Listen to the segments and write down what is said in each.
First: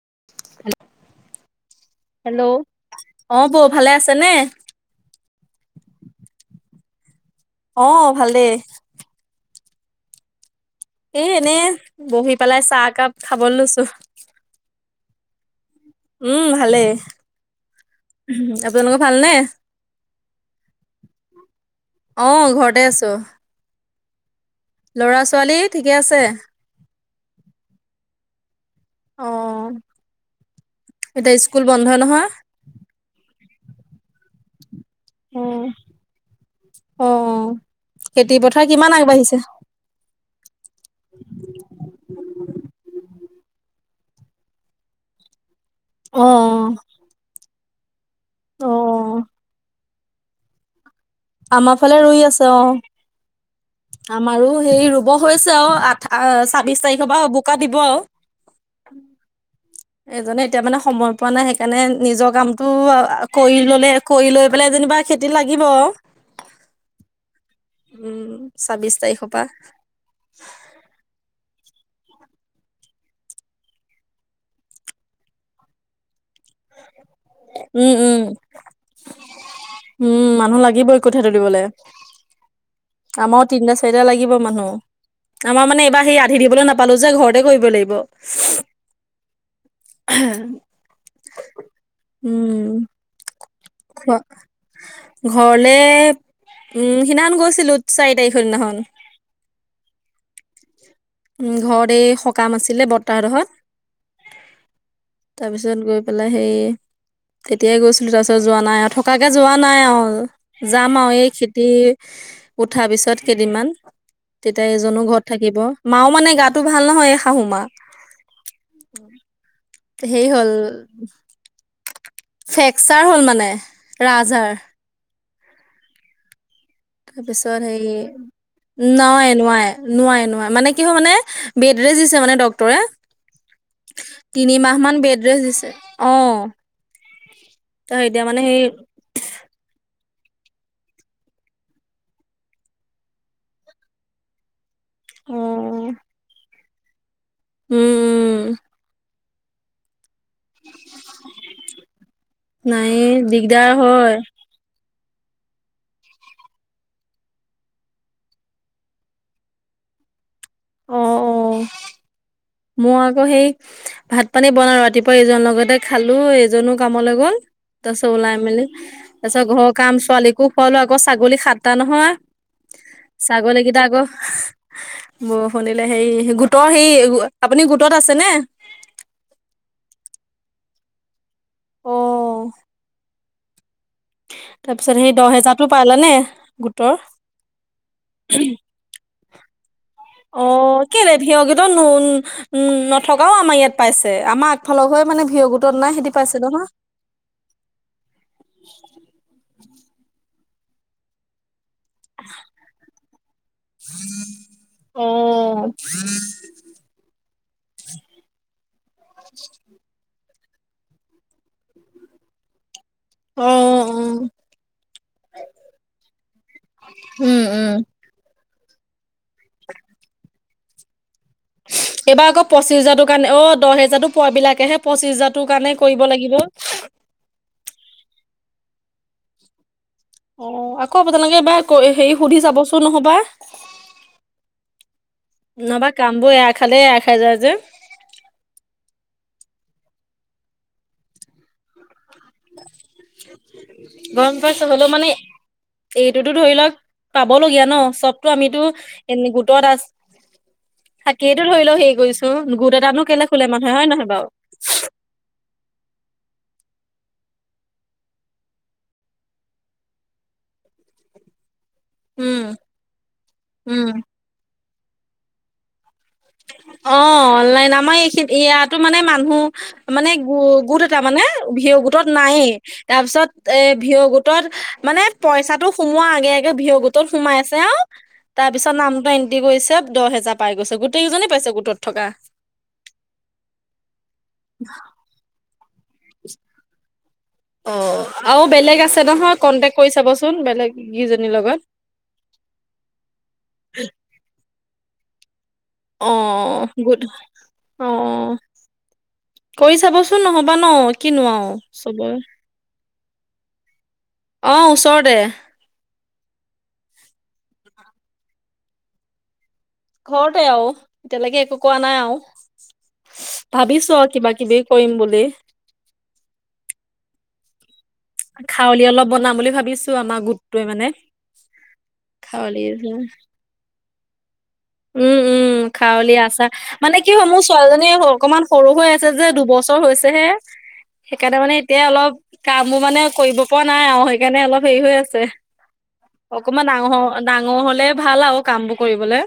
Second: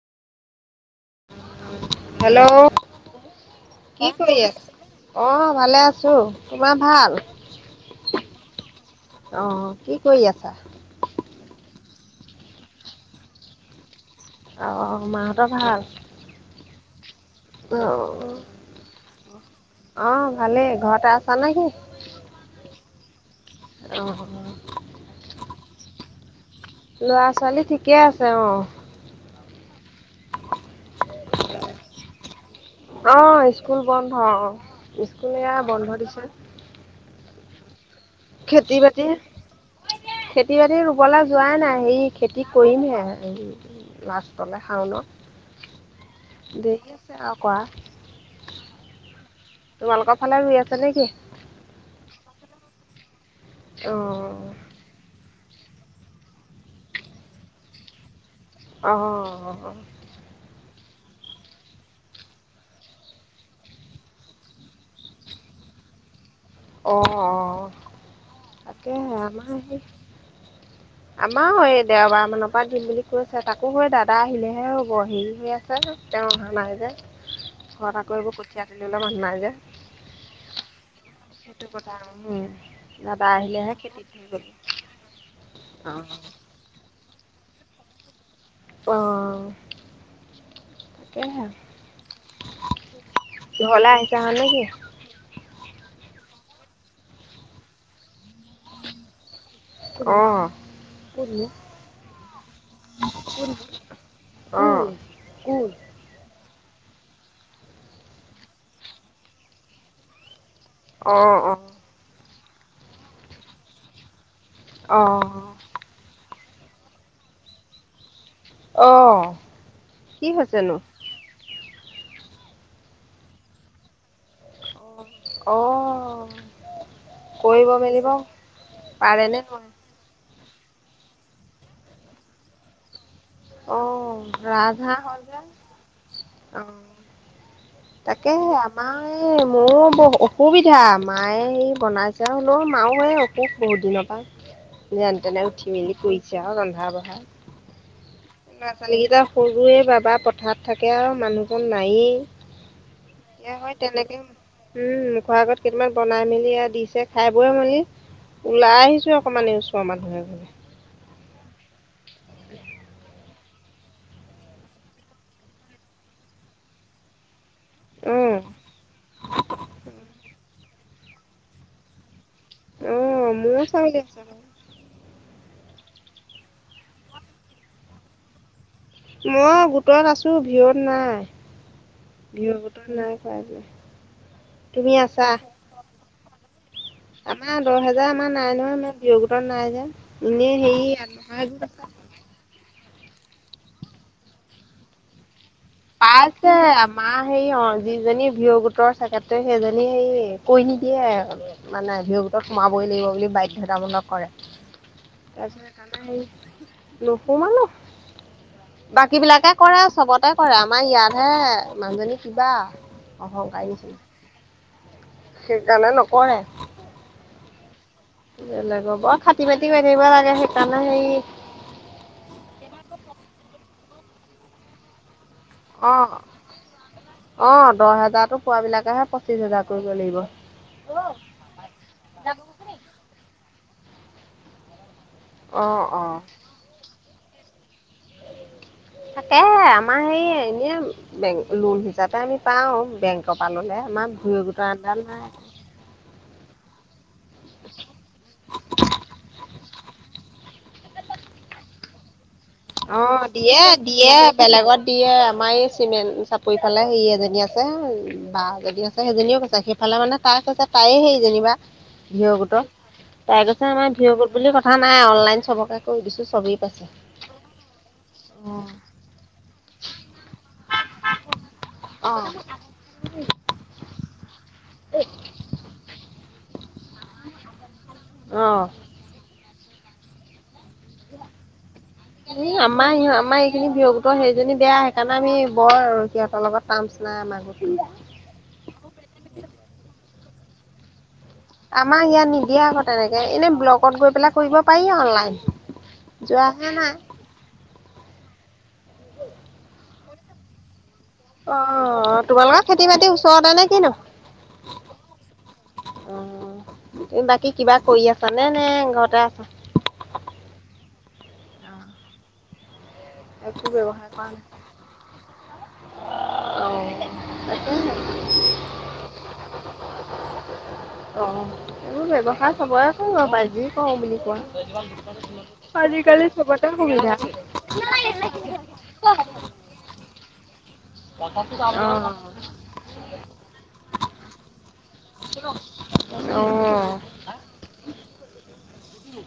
[inaudible] Hello? অ বৌ ভালে আছে কি নে কৰি আছ, অ' ভালে আছো! তোমাৰ ভাল? অ', ভালেই। অ', কি কৰি আছা? এ এনে বহি পেলাই চাহ একাপ খাব লৈছো। অ', মাহঁতৰ ভাল। উম, ভালেই! অ' আপোনালোকৰ ভালনে? অ', ভালেই। ঘৰতে আছা নে কি? অ [inaudible] অ', ল'ৰা ছোৱালী ঠিকে আছে? ল'ৰা ছোৱালী ঠিকে আছে অ'। অ', এতিয়া স্কুল বন্ধ নহয়? আহ স্কুল বন্ধ অ' স্কুল অ এয়া বন্ধ দিছে। অ'। পথাৰ খেতি কিমান বাতি আগবাঢ়িছে খেতি বাতি ৰুবলৈ যোৱাই নাই। হেৰি খেতি কৰিমহে লাষ্টলৈ অ শাওনত দেৰি আছে আৰু। কৰা। অ তোমালোকৰ ফালে ৰুই আছ নে কি? আমাৰ ফালে ৰুই আছে অ'। আমাৰো অ' সেই ৰুব হৈছে অ' আঠ ছাব্বিশ তাৰিখৰ পৰা বোকা দিব আৰু। আহ। এজনে এতিয়া মানে সময় পোৱা নাই সেইকাৰণে নিজৰ কামটো কৰি ল'লে কৰি লৈ পেলাই যেনিবা খেতিত লাগিব আৰু। অ', অহ উম ছাব্বিশ তাকে তাৰিখৰ পৰা আমাৰ সেই আম আমাৰ দেওবাৰ মানৰ পৰা দিম বুলি কৈছে। তাকো হয় দাদা আহিলেহে হ'ব হেৰি হৈ আছে। তেওঁ অহা নাই যে উম ঘৰত আকৌ উম এইবোৰ কঠীয়া তুলিবলৈ মানুহ নাই যে। উম মানুহ লাগিবই কঠীয়া তুলিবলে সেইটো কথা উম দাদা আমাৰো তিনিটা আহিলেহে চাৰিটা খেতি লাগিব ধৰিম। মানুহ আমাৰ মানে এইবাৰ সেই আধি দিবলৈ নাপালো যে ঘৰতে কৰিব লাগিব। অ' উম ঘৰলৈ আহিছা খোলক, হয় নেকি ঘৰলে উম সিদিনাখন গৈছিলো চাৰি তাৰিখৰ দিনাখন। অ' ঘৰতে সকাম আছিলে বত্তাহ'তৰ ঘৰত। অঁ তাৰপিছত গৈ পেলাই সেই তেতিয়াই গৈছিলো, তাৰপিছত যোৱা নাই আৰু থকাকে যোৱা নাই আৰু। যাম আৰু এই অঁ অঁ খেতি উঠাৰ পিছত কেইদিনমান তেতিয়া এজনো অঁ ঘৰত থাকিব, মাও মানে গাটো ভাল নহয় শাহু মা। অ' হেই হ'ল ফ্ৰেকচাৰ হ'ল মানে ৰাজহাড়। অ' তাৰপিছত হেৰি নোৱাই নোৱাৰে নোৱাৰে। মানে কি হয় মানে বেডৰেষ্ট দিছে মানে ডক্তৰে। অঁ তিনি মাহ ৰাজহাঁহ মান হ'ল যে বেডৰেষ্ট দিছে। অ' ত এতিয়া তাকে মানে সেই আমাৰ মোৰো ব অসুবিধা মায়ে সেঈ বনাইছে হ'লেওঁ মাও অসুখ বহুত দিনৰ পৰা। যেন অ তেনে উঠি উম মেলি কৰিছে আৰু ৰন্ধা বঢ়া উম ল'ৰা ছোৱালীকেইটা সৰুৱে বাবা [unintelligible] ঘৰত থাকে আৰু মানুহজন নায়েই, নাই এ দিগদাৰ হয় তেনেকে উম খৰ আগত কেইটামান বনাই মেলি আৰু দিছে খাই বৈ মেলি ওলাই আহিছো অকমান এই ওচৰৰ মানুহ এঘৰলে। অ' মই আকৌ সেই ভাত পানী বনাওঁ ৰাতিপুৱা এইজন লগতে খালো এজনো কামলৈ গ'ল তাৰপিছত ওলাই উম মেলি তাৰ পিছত ঘৰৰ কাম' ছোৱালীকো শুৱালো, আকৌ ছাগলী সাতটা নহয়। উম ছাগলী মোৰো কিতা আকৌ আছে বাৰু বৰষুন দিলে হেৰি, গোটৰ সেই আপুনি গোটত আছেনে? মই গোটত আছো। ভিঅ'ত নাই অ' ভিঅ' গোটত নাই। হয়ে [unintelligible] তাৰপিছত সেই দহ হেজাৰতটো পাইলানে? গো আমাৰ দহ হেজাৰ আমাৰ নাই নহয় মই ভিঅ' গোটত নাই যে। এনেই অ' হেৰি কেলে ভিঅ' আত্মসহায়ক গোটত গোট আছে নুন উ ন থকাও আমাৰ ইয়াত পাইছে। আমাৰ আগফালৰ ঘৰৰ মানে ভিঅ' গোট পাইছে আমাৰ হেৰি অ যিজনী ভিঅ' গোটৰ ছেকেটতৰি সেইজনী হে হে কৈ নিদিয়ে মানে ভিঅ' গোটত সোমাবই লাগিব বুলি বাধ্যতামূলক কৰে। অ', তাৰিছতে সেই নহু মানুহ [unintelligible] বাকী বিলাকে কৰে চবতে কৰে আমাৰ ইয়াতহে, মানুহজনী কিবা অ', অহংকাৰী নিছিনা সেইকাৰণে নকৰে। উম, উম বেলেগ বৰ খাতি বাতি কৰি থাকিব লাগে সেইকাৰণে হেৰি এইবাৰ আকৌ পঁচিছ হোজাৰটোৰ কাৰণে অ' দহ হেজাৰতো পোৱ বিলাকেহে পঁচিছ হাজাৰ অ' অ' দহ হেজাৰতো পোৱাবিলাকেহে পঁচিশ হেজাৰ কৰিব লাগিব অ' আকৌ আপোনালোকে এইবাৰ হেৰি সুধি চাবচোন নহবা। অ', নহবা অ', কামবোৰ এৰা খালে এৰা খাই যায় যে তাকেহে আমাৰ এই এনে বেং লোন যাতে আমি পাওঁ বেংকৰ পৰা ল'লে আমাৰ ভিঅ' গোটৰ আণ্ডাৰত নাই। টো ধৰি লওঁক পাব লগীয়া ন চবতটো আমিটো এনে গোটত আছ তাকেইটো ধৰি লৈ হেৰি কৰিছো। গোট এটানো অ কেলে খোলে দিয়ে মানুহে হয় নহয় দিয়ে বাৰু বেলেগত দিয়ে আমাৰ এই চিমেণ্ট চাপৰি সেইফালে হেৰি এজনী আছে বা এজনী আছে সেইজনীও কৈছে সেইফালে মানে তাই কৈছে তাইয়ে হেৰি যেনিবা। ভি অ উম গোটৰ তাই কৈছে উম আমাৰ ভি অ গোট বুলি কথা নাই অনলাইন চবকে কৰি দিছো চবেই অ পাইছে। আমাৰ এইখিনি ইয়াতো মানে মানুহ মানে গো গোট এটা মানে ভি অ গোটত নাইয়েই। তাৰ পিছত এ ভি অ গোটত মানে পইচাটো সোমোৱা আগে আগে ভি অ গোট ত সোমাইছে আও অ', তাৰপিছত নামটো এণ্ট্ৰি কৰিছে দহ হেজাৰ পাই গৈছে গ ই আমাৰ আমাৰ এইখিনি ভি অ গোটৰ হেৰিজনী বেয়া সেইকাৰণে আমি বৰ আৰু সিহঁতৰ লগত টাৰ্মছ নাই আমাৰ অ গোট আৰু বেলেগ আছে নহয় কন্টেক্ট কৰি চাবচোন বেলেগ কি আমাৰ ইয়াত নিদিয়ে আকৌ তেনেকে এনে ব্লকত গৈ পেলাই কৰিব পাৰি অনলাইন। অ যোৱাহে গু নাই অ কৰি চাবচো চোন নহ'বা ন। কিনো আও অ চবৰে তোমালোকৰ খেতি-বাতি ওচৰতে নে কিনো? অ ওচৰতে। অ তুমি বাকী কিবা কৰি আছা নে নে ঘৰতে আছা? এতিয়ালেকে একো কৰা নাই আৰু। ভাবিছো আৰু কিবা কিবি কৰিম বুলি। অ খাৰলি অলপ বনাম বুলি ভাবিছো আমাৰ গোটটোৱে মানে। সেবোৰ ব্যৱস্যাই খাৱলি চবৰে যে কৰিব পাৰি যি কৰো বুলি উম উম কোৱা। খাৱলি আজিকালি আচাৰ চবতে মানে কি হয় মোৰ ছোৱালীজনী সুবিধা। অকমান সৰু হৈ আছে যে দুবছৰ হৈছেহে। সেইকাৰণে মানে এতিয়া অলপ কামবোৰ মানে কৰিব পৰা নাই আৰু সেইকাৰণে অলপ হেৰি হৈ আ ছে অ অ অকমান ডাঙৰ ডাঙৰ হ'লে ভাল আও কামবোৰ কৰিবলে।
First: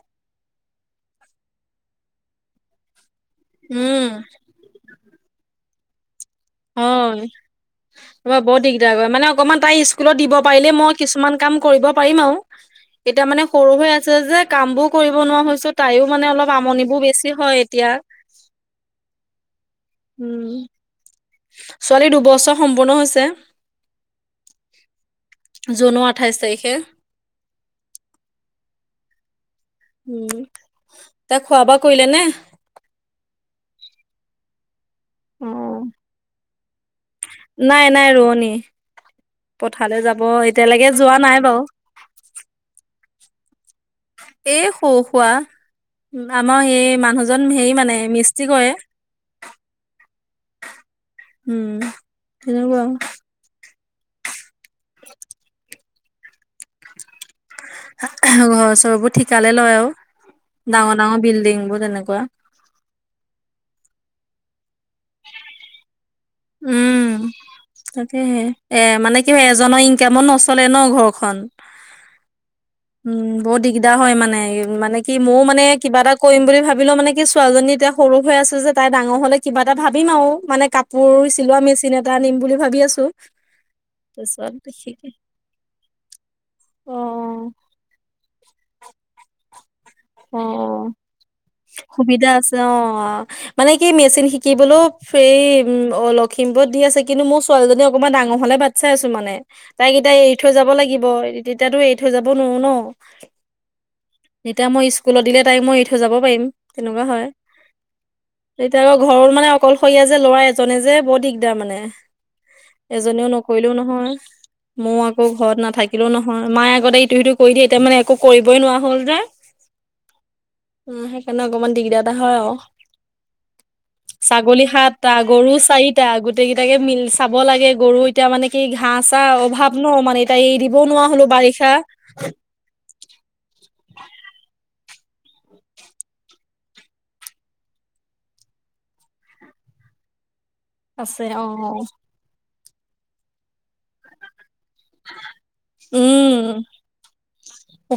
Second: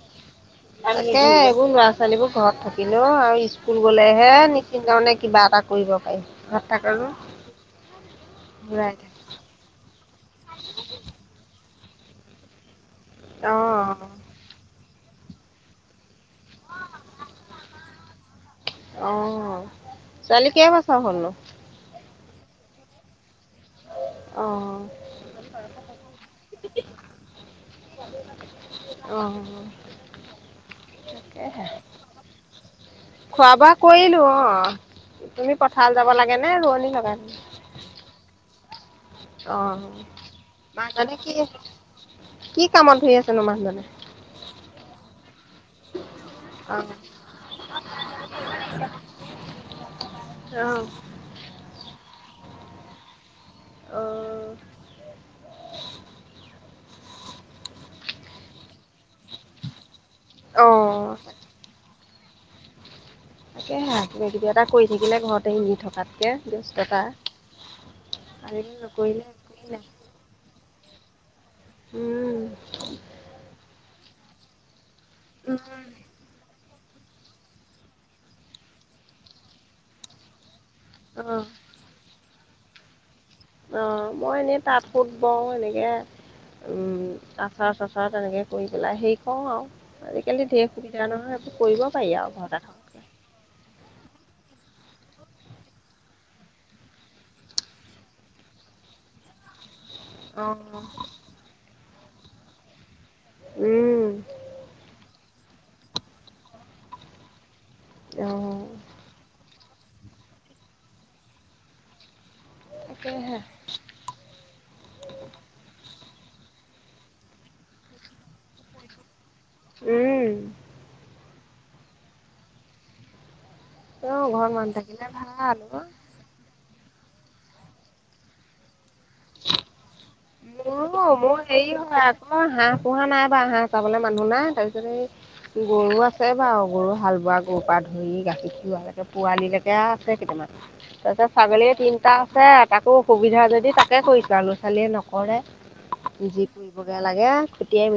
তাকে এইবোৰ ল'ৰা-ছোৱালীবোৰ ঘৰত থাকিলেও আৰু স্কুল উম গ'লেহে নিশ্চিন্তমনে কিবা এটা কৰিব পাৰি। ঘৰত থাকাটো হয় বৰ ঘূৰাই দিগদাৰ কৰে থাকে মানে অকমান তাই ইচ স্কুলত দিব পাৰিলে মই কিছুমান কাম কৰিব পাৰিম আও এতিয়া মানে সৰু হৈ অ আছে যে কামবোৰ কৰিব নোৱাৰা হৈছো তাইও মানে অলপ আমনিবোৰ বেছি হয় এতিয়া অ। ছোৱালী কেইবছৰ হ'লনো? ছোৱালীৰ দুবছৰ সম্পূৰ্ণ হৈছে। অ', জুনৰ আঠাইছ তাৰিখে। অ। উম তাই খোৱা তাকেহে। বোৱা কৰিলে নে খোৱা-বোৱা কৰিলো অ। অ। ' অ তুমি পথাৰলে যাব লাগে নে ৰোৱনী লগাই? থৈছা? নাই নাই ৰোৱনী। অ পথাৰলৈ যাব এতিয়ালৈকে মানুহজনে যোৱা কি নাই বাৰু কি কামত ধৰি আছেনো মানুহজনে? এই সৰু-সুৱা। আমাৰ অ', সেই মানুহজন হেৰি মানে মিস্ত্ৰী কৰে। অ', উম তেনেকুৱা আৰু। অ [unintelligible] ঘৰ-চৰবোৰ ঠিকালে লয় আৰু ডাঙৰ অ', ডাঙৰ বিল্ডিংবোৰ তেনেকু কুৱা। তাকেহে কিবা-কিবি এটা কৰি থাকিলে ঘৰতে এনে থকাতকে ব্যস্ততা। উম তাকেহে আজিকালি মানে নকৰিলে কি হয় একোৱেই এজনৰ নাই ইনকামত নচলে ন ঘৰখন। উম, উম বহুত দিগদাৰ হয় মানে মানে কি মইয়ো মানে উম, কিবা এটা কৰিম বুলি ভাবি ভাবিলেও মানে কি ছোৱালীজনী এতিয়া সৰু হৈ আছে যে তাই ডাঙৰ হ'লে কিবা এটা ভাবিম আও মানে কাপ পোৰ অ', চিলোৱা মেচিন এটা আনিম বুলি ভাবি আছো। অ মই তাৰপিছত এনেই তাত কুত বিশেষকে বওঁ এনেকে উম, অ', আচাৰ-চাচাৰ তেনেকে কৰি পেলাই হেৰি কৰো আৰু আজিকালি ঢেৰ অ', সুবিধা নহয়। এইবোৰ কৰিব পাৰি সুবিধা আৰু আছে। ঘৰতে অ' থকাতকৈ মানে কি মেচিন শিকিবলৈও সেই! উম, অ' লখিমপুৰত দি আছে কিন্তু মোৰ ছোৱালীজনী অকমান ডাঙৰ হোৱালে বাট চাই আছো মানে। তাইক এতিয়া এৰি থৈ যাব লাগিব। [unintelligible] তিয়াতো এৰি থৈ যাব নোৱাৰোঁ ন'। উম তেতিয়া মই স্কুলত দিলে তাইক মই এৰি থৈ যাব পাৰিম! তেনেকুৱা হয়। অঁ এতিয়া আকৌ ঘৰত মানে অকলশৰীয়া যে, ল'ৰা এজনে যে, বৰ দিগদাৰ মানে। এজনেও তাকেহে নকৰিলেও নহয়! মোৰ আকৌ ঘৰত নাথা কিলেও নহয়। মাই আগতে ইটো-সিটো কৰি দিয়ে! এতিয়া মানে একো কৰিবই নোৱাৰা হ'ল যে। উম। উম, সেইকাৰণে অকমান দিগদাৰ এটা হয় আৰু। তেওঁ ঘৰত ছাগলী মানুহ থাকিলে সাতটা, গৰু ভাল অ চাৰিটা, গোটেইকেই টাকেই মিল চাব লাগে। গৰু এতিয়া মানে কি ঘাঁহ-চাহ অভাৱ। ন মানে এতিয়া এৰি দিবও মোৰো, নোৱাৰা হলো মোৰ বাৰিষা হেৰি হয় আকৌ হাঁহ পোহা নাই বা হাঁহ চাবলৈ মানুহ নাই তাৰপিছ [unintelligible] গৰু আছে বাৰু। গৰু হাল বোৱা গৰু পৰা ধৰি গাখীৰ খিৰুৱালৈকে, পোৱালিলৈকে হাঁহ আছে কেইটামান। আছে তাৰপিছত অ ছাগলীয়ে তিনিটা আছে। তাকো সুবিধা যদি তাকে কৰিছোঁ আৰু ল'ৰা ছোৱালীয়ে ন কৰে, উম যি কৰিবগে লাগে!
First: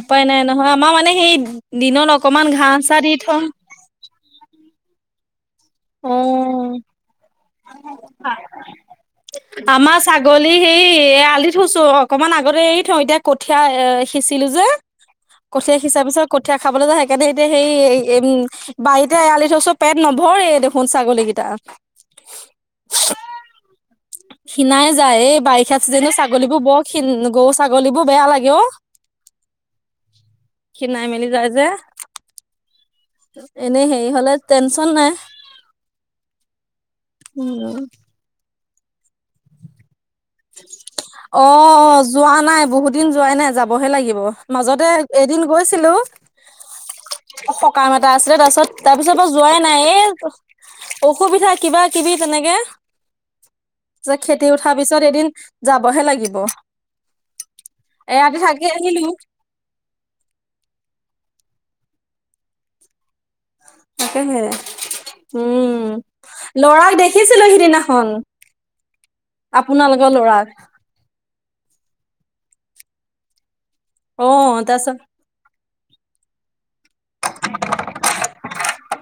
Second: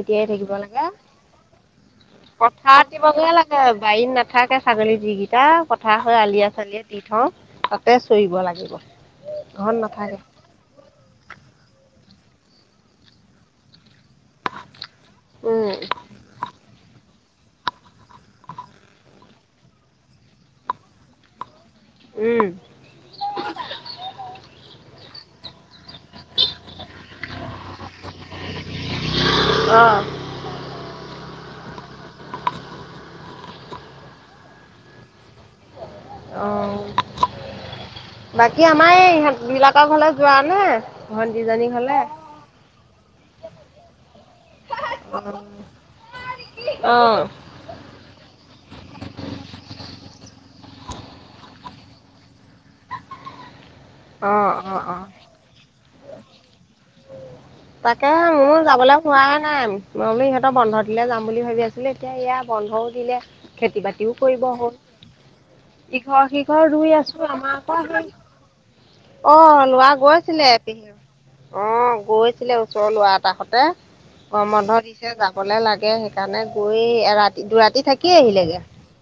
উপায় নাই থাকিব নহয় লাগে। আমাৰ মানে সেই দিনত অকমান ঘাঁহ পথাৰত চাহ দি দিবগে থওঁ লাগে। বাৰীত নাথাকে ছাগলী যিকিতা। পথাৰে হৈ অ আলিয়ে-চালিয়ে দি থওঁ! তাতে চৰিব লাগিব। ঘৰত আমাৰ নাথাকে ছাগলী হেৰি এৰাল দি থৈছোঁ [unintelligible] অকমান আগতে এৰি থওঁ। এতিয়া কঠীয়া এ সিঁচিলো যে, উম কঠীয়া সিঁচাৰ পিছত কঠীয়া খাবলৈ যায় সে এয়াতে এতিয়া হেৰি [unintelligible] উম, বাৰীতে এৰাল দি থৈছোঁ। পেট নভৰেই দেখোন ছাগলীকেইটাৰ। উম ক্ষীণাই যায়। এই বাৰীত [unintelligible] জনীও ছাগলীবোৰ বৰ ক্ষীণ, গৰু-ছাগলীবোৰ বেয়া লাগে অ'। অঁ ক্ষীণাই মেলি যায় যে। এনে হেৰি হ'লে টেনচন নাই। অ', উম বাকী আমাৰ এই ইহঁত বিলাকৰ ঘৰলৈ যোৱা নে ভণ্টিজনী ঘৰলৈ অ', যোৱা নাই, বহুত দিন যোৱাই নাই! যাবহে লাগিব। মাজতে এদিন গৈছিলোঁ। অঁ সকাম এটা আছিলে, তাৰপিছত-তাৰপিছত বাৰু যোৱাই নাই। এই অসুবিধা কিবা-কিবি তেনেকে। [unintelligible] খেতি অঁ উঠা অঁ পিছ [unintelligible] ছত অঁ এদিন যাবহে লাগিব। তাকেহে এৰাতি মোৰ থাকি যাবলৈ আহিলো হোৱাই নাই। মই বোলোঁ ইহঁতৰ বন্ধ দিলে যাম বুলি ভাবি আছোঁ। বোলে এতিয়া এয়া বন্ধও দিলে। খেতি-বাতিও তাকেহে কৰিব উম হ'ল। ইঘৰ-সিঘৰ লৰাক ৰুই আছোঁ। দেখিছিলো আমাৰ আকৌ সিদিনাখন হেৰি অ' লোৱা আপোনালোকৰ লৰাক গৈছিলে এ [unintelligible] অ', গৈছিলে ওচৰৰ ল'ৰা এটা সৈতে। অ গৰম বন্ধ তাৰপিছত দিছে যাবলে লা গে সেইকাৰণে গৈয়ে এৰাতি-দুৰাতি থাকি আহিলেগে।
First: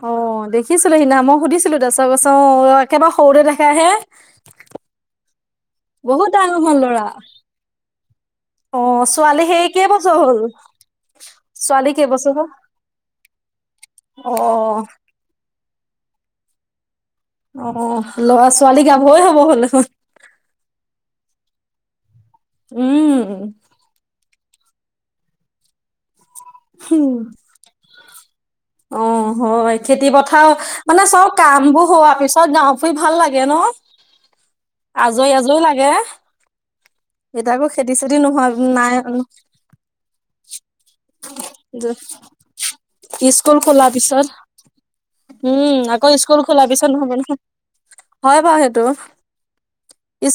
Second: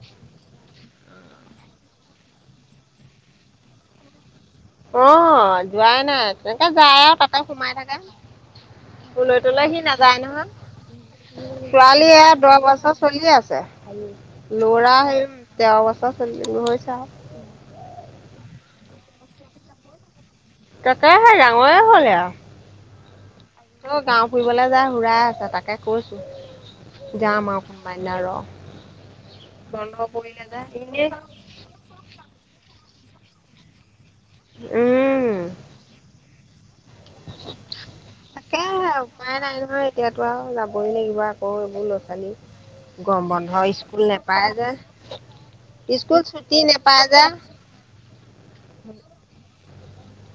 অ দেখিছিলো সিদিনা মই সুধিছিলোঁ ছবছৰ [unintelligible] একেবাৰে সৰুতে দেখাহে। অ', যোৱাই নাই। বহুত ডাঙৰ তেনেকে হ'ল যায় ল'ৰা আৰু তাতে সোমাই থাকে। অ ছোৱালী সেই অলৈ-তলৈ সি কেইবছৰ নাযায় হ'ল নহয়। ছোৱালী এয়া কেইবছৰ হ'ল দহ বছৰ চলিয়ে আছে। অ ল'ৰা হেই তেৰ বছৰ [unintelligible] হৈছে আৰু। অ'-অ', ল'ৰা-ছোৱালী গাভৰুৱে হ'ব হ'ল দেখোন। তাকে সি ডাঙৰে হ'লে আৰু। উম। অ' গাঁও ফুৰিবলৈ যায় [unintelligible] আছে। তাকে কৈছোঁ উম যাম আৰু কোনোবা এদিনা ৰহ। অ', হয়! খেতি পথাৰো যে মানে, এনেই চব কাম বোৰ হোৱাৰ পিছত যাওঁ। ঘূৰি ভাল লাগে ন'! উম। আজৰি-আজৰি লাগে। এতিয়া আকৌ খেতি চেতি নোহোৱা তাকে নাই উপায় নাই নহয় এতিয়াতো আৰু যাবই লাগিব আকৌ এইবোৰ লৈ কালি গৰম বন্ধ খোলাৰ স্কুল পিছত নোপায় যে উম, আকৌ স্কুল ছুটি খোলা পিছত নেপায় নহব যে নহয় হৈ বাৰু সেইটো।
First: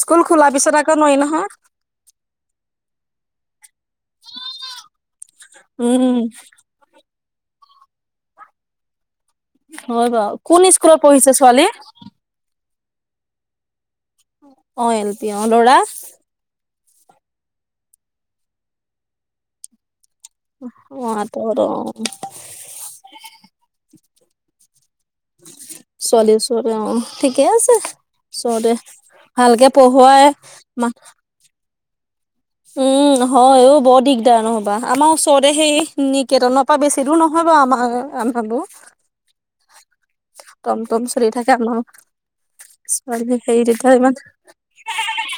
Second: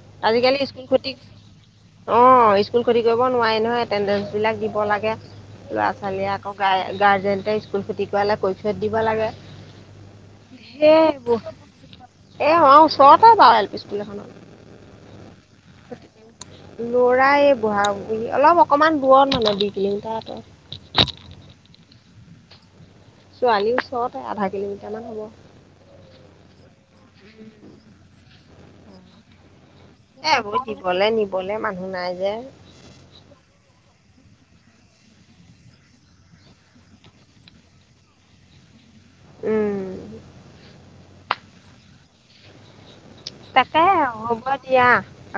স্কুল খোলাৰ আজিকালি পিছত স্কুল আকৌ ক্ষতি নোৱাৰি নহয় অ', স্কুল ক্ষতি কৰিব নোৱাৰি নহয়, এটেডেঞ্চ বিলাক দিব লাগে। ল'ৰা উম ছোৱালীয়ে আকৌ গাৰ্জেনটে স্কুল ক্ষতি কৰালে কৈ থয় দিব লাগে। হয় বাৰু কোন ধেৰ স্কুলত পঢ়িছে ছোৱালী? চৰকাৰী বাৰু এল পি স্কুল এখনত। তি অ' ল'ৰা। লৰাই বুঢ়া বহি অলপ অকণমান দূৰত মানে দুই কিলোমিটাৰ। আঁতৰত অ', ত' আৰু অ', ছোৱালীৰ ওচৰতে আধা কিলোমিটাৰ ছোৱালী ওচৰতে অ', ঠিকে আছে ওচৰতে ভালকে এ পঢ়োৱাই এইবোৰ দিবলৈ নিবলৈ মানুহ নাই যে। উম, হয় অ, বৰ দিগদাৰ নহবা আমাৰ ওচৰতে সেই নিকেতনৰ পৰা বেছি দূৰ নহয় আমাৰ আমি ভাবো উম, টমটম চলি থাকে আমাৰ। ছোৱালী হেৰি তাকে তেতিয়া ইমান হ'ব দিয়া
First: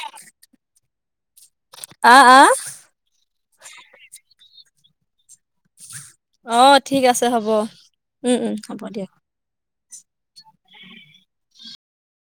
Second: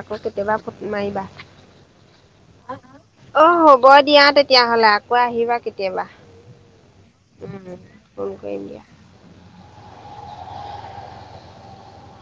আকৌ কেতিয়াবা ফুট মাৰিবা। আ, আ, অ', হ'ব দিয়া তেতিয়াহ'লে আকৌ আহিবা। কেতিয়াবা অ', ঠিক আছে হ'ব উম, ফোন উম, উম, কৰিম হ'ব দিয়া দিয়ক।